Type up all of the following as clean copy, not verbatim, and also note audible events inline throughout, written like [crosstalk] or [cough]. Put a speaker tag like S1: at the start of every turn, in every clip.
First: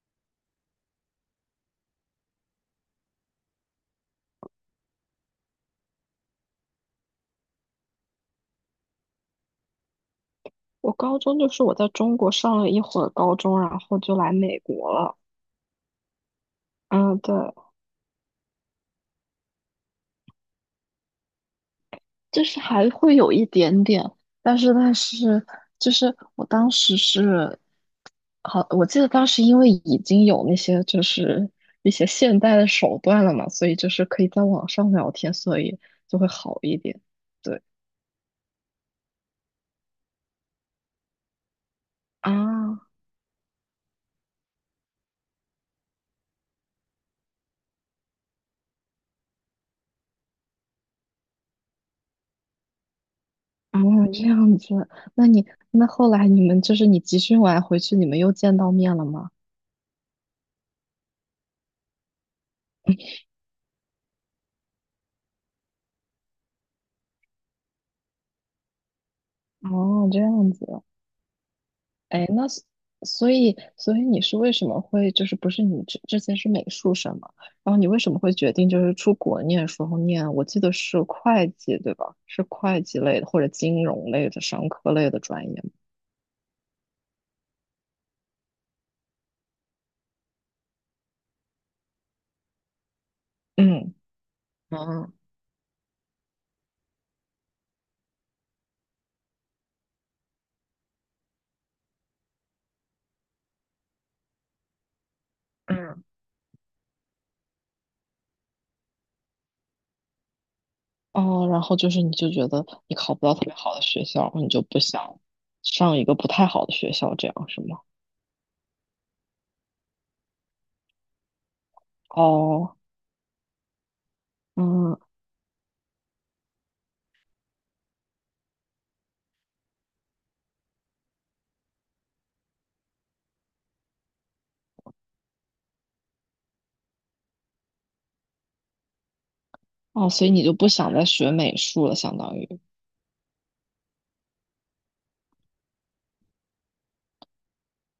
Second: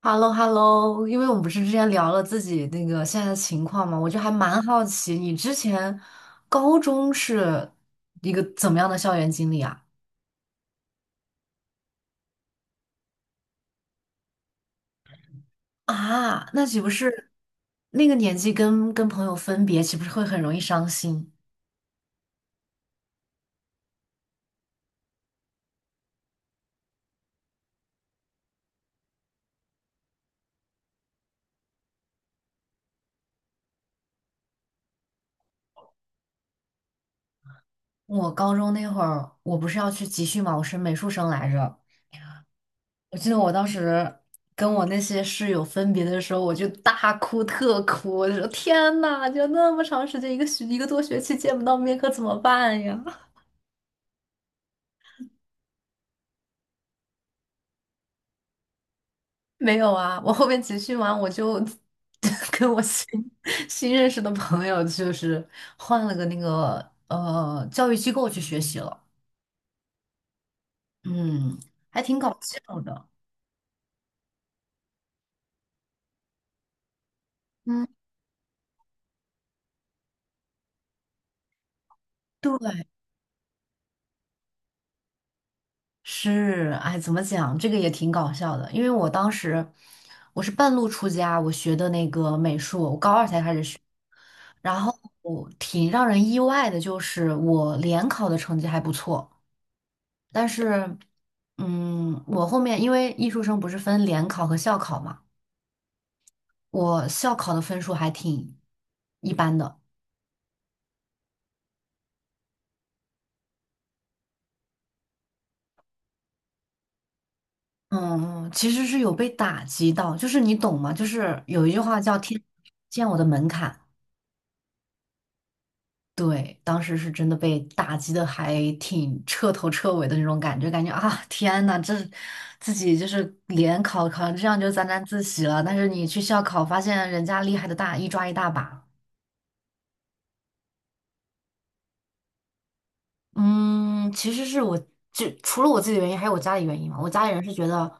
S1: h e l l o， h e l l o， 因为我们不是之前聊了自己那个现在的情况嘛，我就还蛮好奇你之前高中是一个怎么样的校园经历啊？
S2: 我高中就是我在中国上了一会儿高中，然后就来美国了。
S1: 啊，那岂不
S2: 嗯，
S1: 是
S2: 对，
S1: 那个年纪跟朋友分别，岂不是会很容易伤心？
S2: 就是还会有一点点，但是就是我当时是，好，我记得当时因为已经有那些就是一些现代的手段了嘛，所以就是可以在网上聊天，所以就会好一点。对
S1: 我高中那会儿，我不是要去集训嘛，我是美术生来着。
S2: 啊
S1: 我记得我当时跟我那些室友分别的时候，我就大哭特哭，我就说天呐，就那么长时间，一个多学期见不到面，可怎么办呀？
S2: 啊，这样子，那你那后来你们就是你集训完回去，你们又见到面了吗？
S1: 没有啊，我后面集训完我就 [laughs] 跟我新认识的朋友，就是换了个那个教育机构去学习了，
S2: 哦，这样子。
S1: 嗯，还挺
S2: 哎，
S1: 搞
S2: 那所
S1: 笑的。
S2: 所以所以你是为什么会就是不是你之前是美术生嘛？然后
S1: 嗯，
S2: 你为什么会决定就是出国念时候念？我记得是会计对吧？是会
S1: 对，
S2: 计类的或者金融类的商科类的专业
S1: 是，哎，怎么讲，这个也挺搞笑的，因为我当时我是半路出家，我学的那个美术，我高二才开始学，然
S2: 吗？
S1: 后
S2: 嗯嗯
S1: 挺让人意外的，就是我联考的成绩还不错。但是，嗯，我后面因为艺术生不是分联考和校考嘛，
S2: 嗯，
S1: 我校考的分数还挺一般的。
S2: 哦，然后就是你就觉得你考不到特别好的学校，你就不想上一个不太好的学校，这样是吗？
S1: 嗯，其实是有被打击到，就是你懂吗？就是有一句话叫“天
S2: 哦，
S1: 见我的门槛”，
S2: 嗯
S1: 对，当时是真的被打击的还挺彻头彻尾的那种感觉，感觉啊，天呐，这自己就是联考考成这样就沾沾自喜了，但是你去校考发现人家厉害的大一抓一大把。
S2: 哦，所以你就不想再学美术了，相当于。
S1: 嗯，其实是我就除了我自己的原因，还有我家里原因嘛。我家里人是觉得，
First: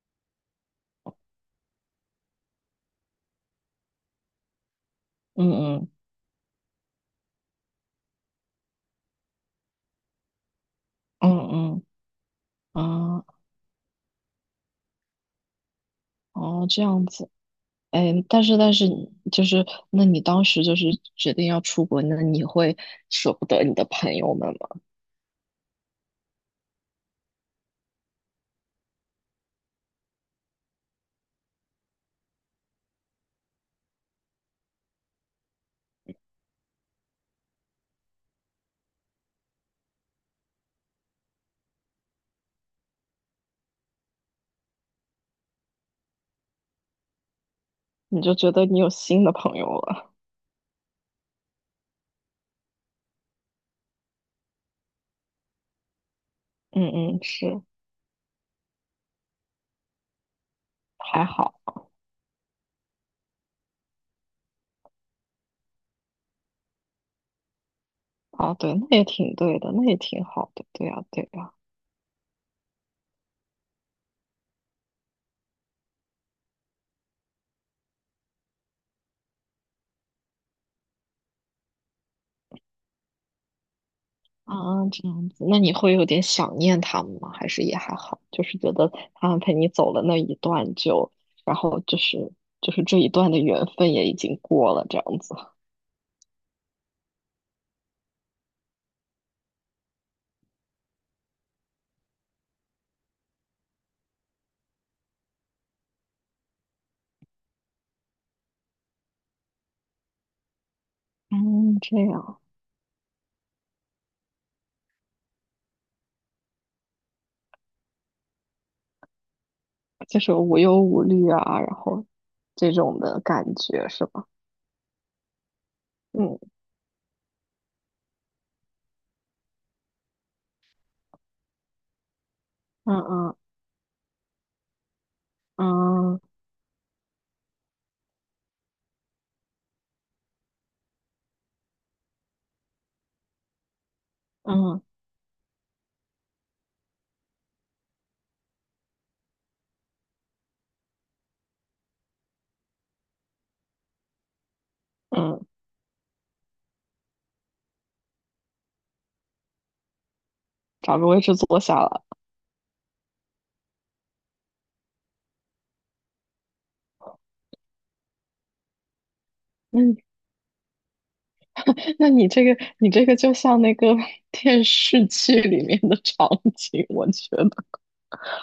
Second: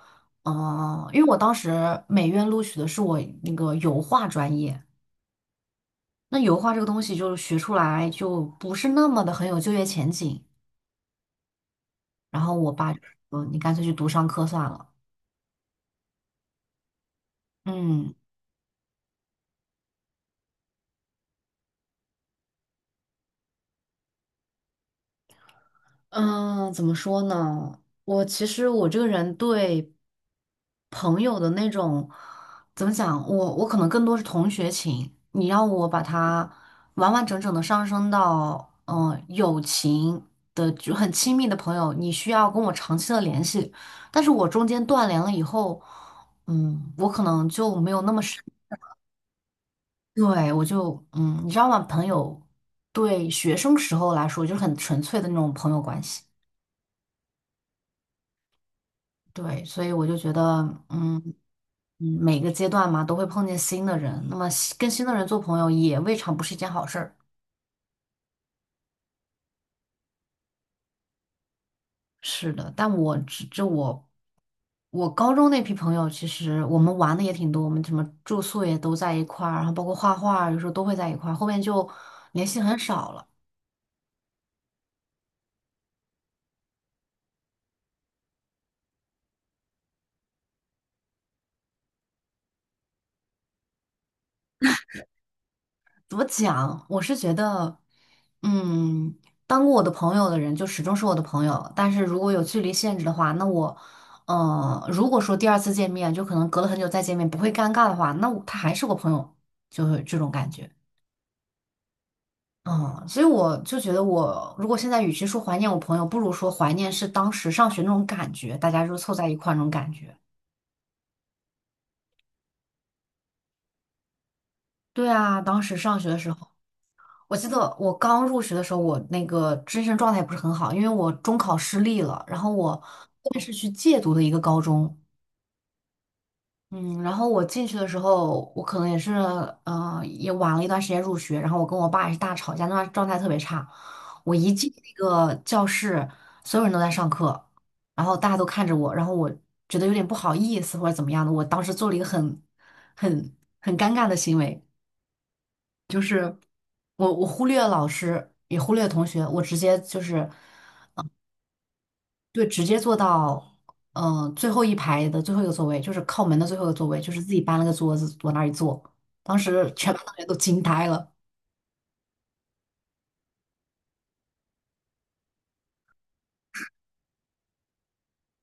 S1: 因为我当时美院录取的是我那个油画专业，
S2: 嗯嗯
S1: 那油画这个东西就是学出来就不是那么的很有就业前景。
S2: 嗯
S1: 然后我爸就
S2: 嗯啊。
S1: 说，你干脆去读商科算了。
S2: 哦，这样子，
S1: 嗯，
S2: 哎，但是你就是那你当时就是决定要出国，那你会舍不得你的朋友们吗？
S1: 嗯，怎么说呢？我其实我这个人对朋友的那种怎么讲，我可能更多是同学情。你让我把他完完整整的上升到友情的就很亲密的朋友，你需要跟我长期的联系。但是我中间断联了以后，嗯，我可能就没有那
S2: 你
S1: 么
S2: 就
S1: 深。
S2: 觉得你有新的朋友了？
S1: 对，我就你知道吗？朋友对学生时候来说就是很纯粹的那种朋友关系。
S2: 嗯嗯，是，
S1: 对，所以我就觉得，嗯
S2: 还
S1: 嗯，
S2: 好
S1: 每个阶段嘛，都会碰见新的人，那么新跟新的人做朋友也未尝不是一件好事儿。
S2: 啊，对，那也挺对的，那也挺好的，对呀对呀，
S1: 是的，但我只这我我高中那批朋友，其实我们玩的也挺多，我们什么住宿也都在一块儿，然后包括画画，有时候都会在一块儿，后面就联系很少了。
S2: 啊，这样子，那你会有点想念他们吗？还是也还好，就是觉得他们陪你走了那一段就，然后就是这一段的缘分也已经过了，这样子。
S1: 怎么讲？我是觉得，嗯，当过我的朋友的人就始终是我的朋友，但是如果有距离限制的话，如果说第二次见面就可能隔了很久再见面不会尴尬的话，那我他还是我朋友，就是这种感觉。
S2: 嗯，这样。
S1: 嗯，所以我就觉得我，如果现在与其说怀念我朋友，不如说怀念是当时上学那种感觉，大家就凑在一块儿那种感觉。
S2: 就是无忧无虑啊，然后这种的感觉是吧？
S1: 对啊，当时上学的时
S2: 嗯
S1: 候。我记得我刚入学的时候，我那个精神状态不是很好，因为我中考失利了，然后我
S2: 嗯
S1: 后
S2: 嗯
S1: 面是去借读的一个高中，
S2: 嗯
S1: 嗯，然后我进去的时候，我可能也是，也晚了一段时间入学，然后我跟我爸也是大吵架，那段状态特别差。我一进
S2: 嗯
S1: 那个教室，所有人都在上课，然后大家都看着我，然后我觉得有点不好意思或者怎么样的，我当时做了一个很尴尬的行为。
S2: 嗯，
S1: 就是。我忽略了老师，也忽略了同学，我直接就是
S2: 找个位置坐下了。
S1: 对，直接坐到最后一排的最后一个座位，就是靠门的最后一个座位，就是自己搬了个桌子往那儿一坐。当时全
S2: 嗯，
S1: 班同学都惊呆了。
S2: 那你这个就像那个 [laughs] 电视剧里面的场景，我觉得，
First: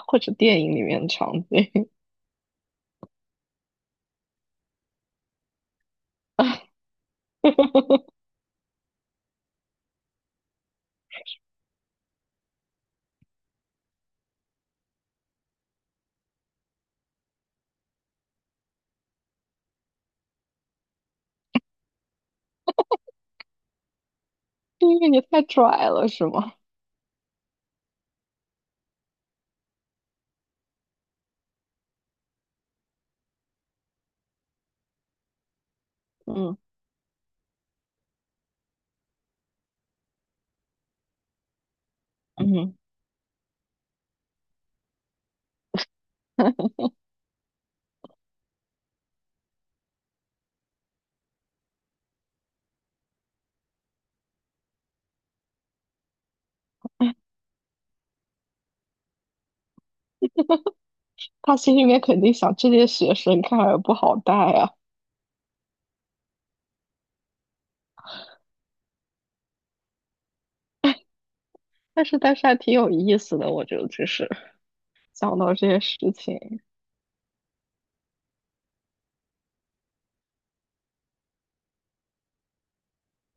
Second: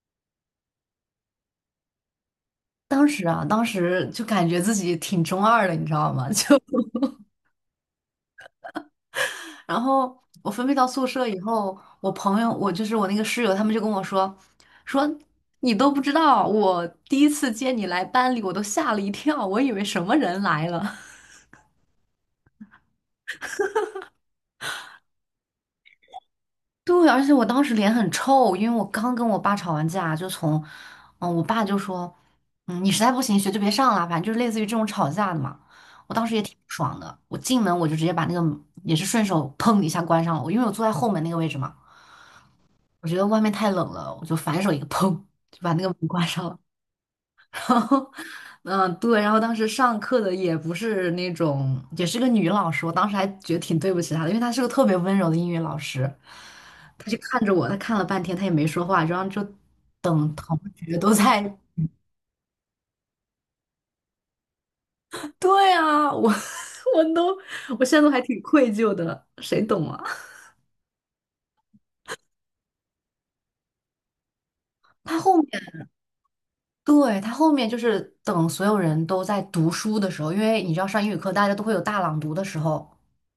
S2: 或者电影里面的场景，
S1: 当时啊，当时就感觉自己挺中二的，你知道吗？[laughs] 就
S2: [laughs]
S1: 然后我分配到宿舍以后，我朋友，我就是我那个室友，他们就跟我说,你都不知道，我第一次接你来班里，我都吓了一跳，我以为什么人来了。
S2: 因为你太拽了，是吗？
S1: 对，而且我当时脸很臭，因为我刚跟我爸吵完架，就从，嗯，我爸就说，嗯，你实在不行学就别上了，反正就是类似于这种吵架的嘛。我当时也挺
S2: 嗯
S1: 不爽的，我进门我就直接把那个也是顺手砰一下关上了，我因为我坐在后门那个位置嘛，
S2: 嗯，
S1: 我觉得外面太冷了，我就反手一个砰就把那个门关上了。
S2: [laughs]
S1: [laughs] 然后，嗯，对，然后当时上课的也不是那种，也是个女老师，我当时还觉得挺对不起她的，因为她是个特别温柔的英语老师，她就看着我，她看了半天，她也没说话，然后就等同学都在，
S2: 他心里面肯定想，这些学生看来不好带啊，
S1: [laughs] 对啊，我 [laughs] 我都，我现在都还挺愧疚的，谁懂啊？
S2: 但是还挺有意思的，我觉得就是
S1: 他
S2: 想
S1: 后面，
S2: 到这些事情，
S1: 对，他后面就是等所有人都在读书的时候，因为你知道上英语课大家都会有大朗读的时候。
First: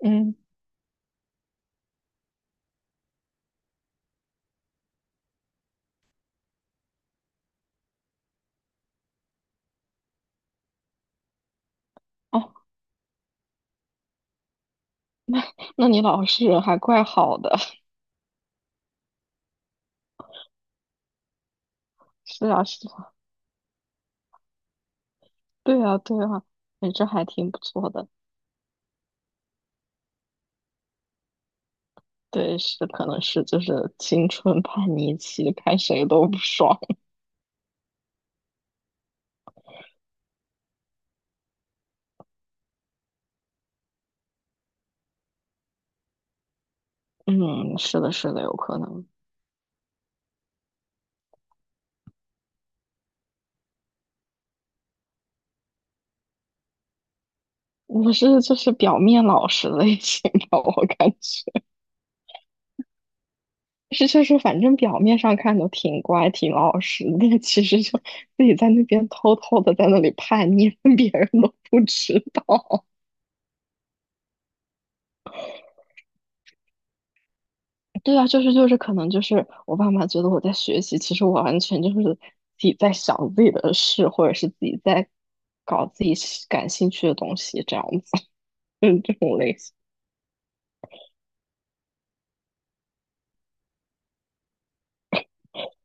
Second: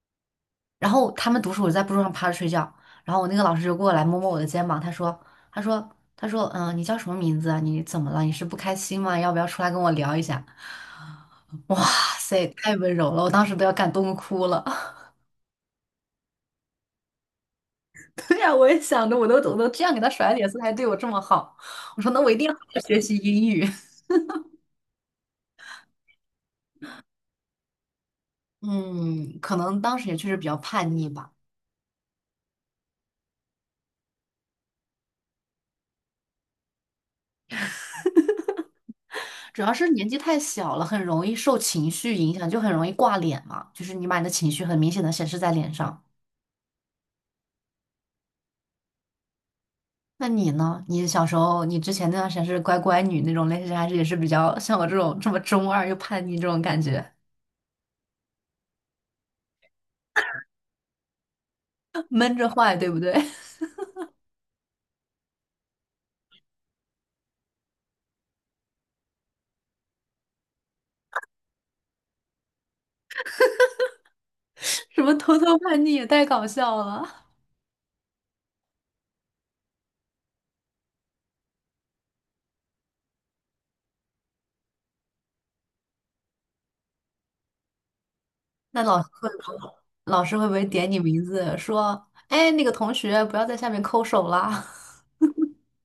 S2: 嗯。
S1: 然后他们读书，我在桌上趴着睡觉，然后我那个老师就过来摸摸我的肩膀，他说，他说,你叫什么名字啊？你怎么了？你是不开心吗？要不要出来跟我聊一下？[laughs] 哇塞，
S2: 哦，
S1: 太温柔了，我当时都要感动哭了。[laughs]
S2: 那你老师人还怪好的。[laughs]
S1: 对呀、我也想着，我都这样给他甩脸色，他还对我这么好，我说那我一
S2: 是
S1: 定要好
S2: 啊，
S1: 好
S2: 是
S1: 学
S2: 啊，
S1: 习英语。[laughs]
S2: 对啊，对啊，你这还挺不错的。
S1: 嗯，可能当时也确实比较叛逆吧，
S2: 对，是，可能是就是青春叛逆期，看谁都不爽。
S1: 主要是年纪太小了，很容易受情绪影响，就很容易挂脸嘛，就是你把你的情绪很明显的显示在脸上。
S2: [laughs] 嗯，是的，是的，有可能。
S1: 那你呢？你小时候，你之前那段时间是乖乖女那种类型，还是也是比较像我这种这么中二又叛逆这种感觉，
S2: 我是就是表面老实类型吧，我感觉
S1: [laughs] 闷着坏，对不对？[laughs]
S2: 是就是反正表面上看都挺乖挺老实，但其实就自己在那边偷偷的在那里叛逆，[laughs] 别人都不知道。
S1: 什么偷偷叛逆也太搞笑了。
S2: 对啊，就是，可能就是我爸妈觉得我在学习，其实我完全就是自己在想自己的事，或者是自己在搞自己喜感兴趣的东西，这样子。
S1: 那
S2: [laughs]
S1: 老师会不会，老师会不会点你名字说，哎，那个同学不要在下面抠手啦？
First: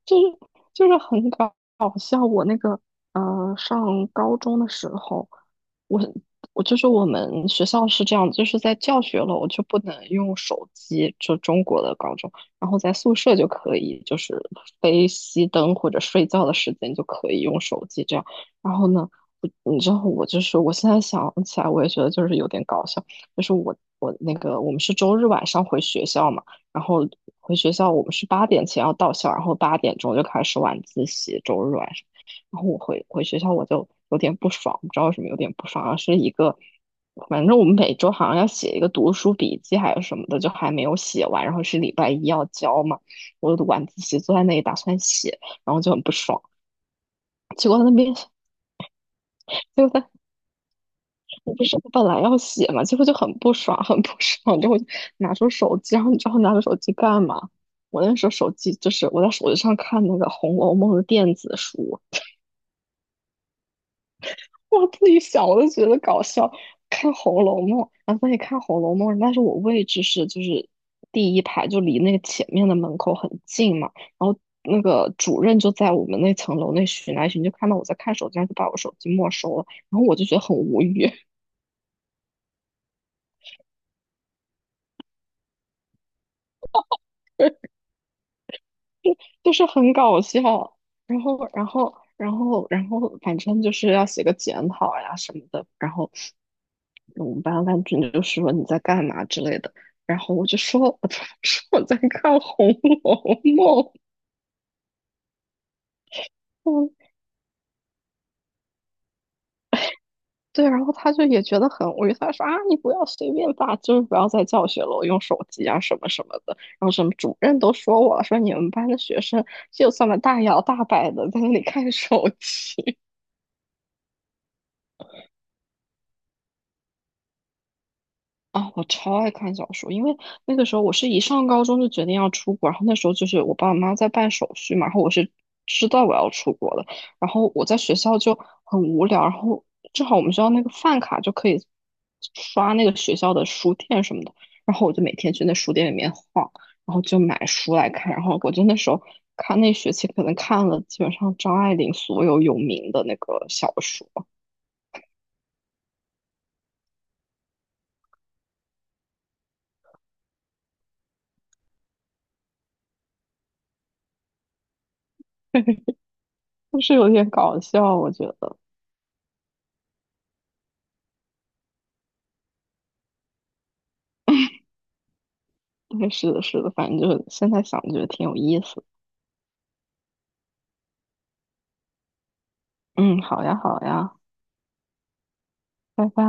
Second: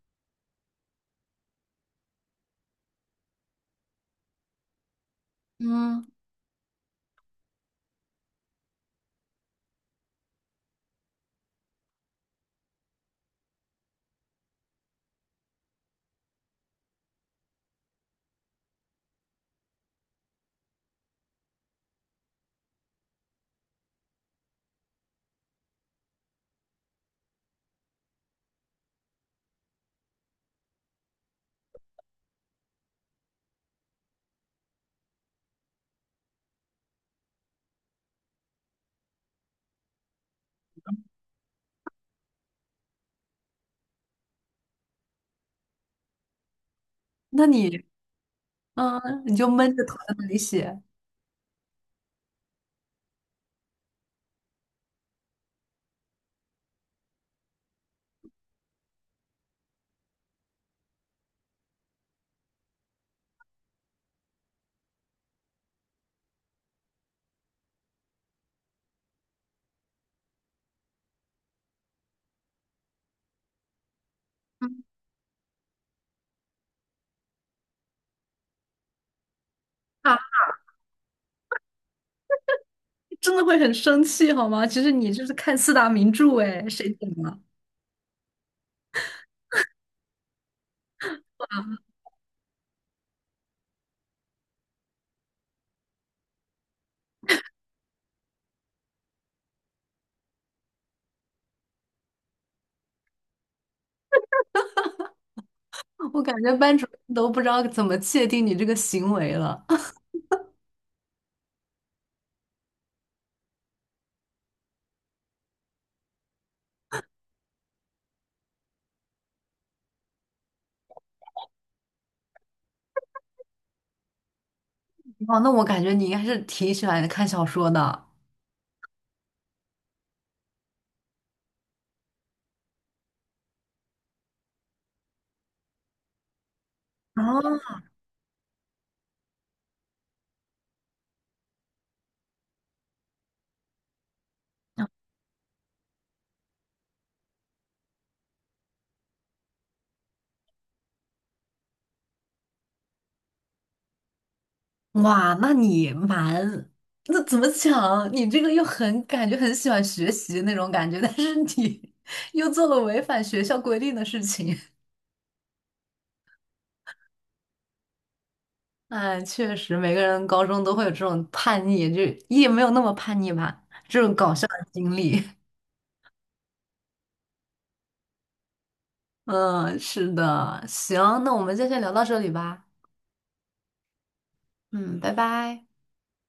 S2: 就是就是很搞笑。我那个上高中的时候，
S1: [laughs]
S2: 我
S1: 嗯，
S2: 我就是我们学校是这样，就是在教学楼就不能用手机，就中国的高中，然后在宿舍就可以，就是非熄灯或者睡觉的时间就可以用手机这样。然后呢，你知道我就是我现在想起来，我也觉得就是有点搞笑，就是我那个我们是周日晚上回学校嘛。然后回学校，我们是八点前要到校，然后8点钟就开始晚自习，周日晚上。然后我回学校，我就有点不爽，不知道为什么有点不爽，是一个，反正我们每周好像要写一个读书笔记还有什么的，就还没有写完，然后是礼拜一要交嘛，我晚自习坐在那里打算写，然后就很不爽，
S1: 那
S2: 结果他
S1: 你，
S2: 那边
S1: 嗯，你就闷着
S2: 就
S1: 头
S2: 在。
S1: 在那里写
S2: 我不是我本来要写嘛，结果就很不爽，很不爽，然后我就拿出手机，然后你知道我拿出手机干嘛？我那时候手机就是我在手机上看那个《红楼梦》的电子书，[laughs] 我自己想我都觉得搞笑，看《红楼梦》，然后在那里看《红楼梦》，但是我位置是就是第一排，就离那个前面的门口很近嘛，然后那个主任就在我们那层楼那巡来巡，就看到我在看手机，然后就把我手机没收了，然后我
S1: 啊，
S2: 就觉得很无语。
S1: 真的会很生气好吗？其实你就是看四大名著，哎，谁懂啊？
S2: [laughs] 就是很搞笑。然后，反正就是要写个检讨呀什么的。然后我们班班主任就说你在干嘛之类的。然后我就说，我就 [laughs] 说我在看《红楼梦》。
S1: 我感觉班主
S2: 嗯，
S1: 任都不知道怎么界定你这个行为了。
S2: 对。然后他就也觉得很无语，他说啊，你不要随便发，就是不要在教学楼用手机啊什么什么的。然后什么主任都说我了，说你们班的学生就这么大摇大摆的在那里看手机。
S1: 哦，那我感觉你应该是挺喜欢看小说的。
S2: 啊，我超爱看小说，因为那个时候我是一上高中就决定要出国，然后那时候就是我爸我妈妈在办手续嘛，然后我是知道我要出国的，
S1: 啊，
S2: 然后我在学校就很无聊，然后正好我们学校那个饭卡就可以刷那个学校的书店什么的，然后我就每天去那书店里面晃，然后就买书来看，然后我就那时候看那学期可能看了基本上张爱玲所有有名的那个小说，
S1: 哇，那怎么讲？你这个又很感觉很喜欢学习那种感觉，[laughs] 但是你 [laughs] 又做了违反学校规定的事情。
S2: [laughs] 就是有点搞笑，我觉得。
S1: 哎，确实，每个人高中都会有这种叛逆，就也没有那么叛逆吧，这种搞笑的经历。
S2: 对，是的，是的，反正就现在想觉得挺有意思。
S1: [laughs] 嗯，是的，行，那我们就先聊到这里吧。
S2: 嗯，好呀，好呀，
S1: 嗯，拜拜。
S2: 拜拜。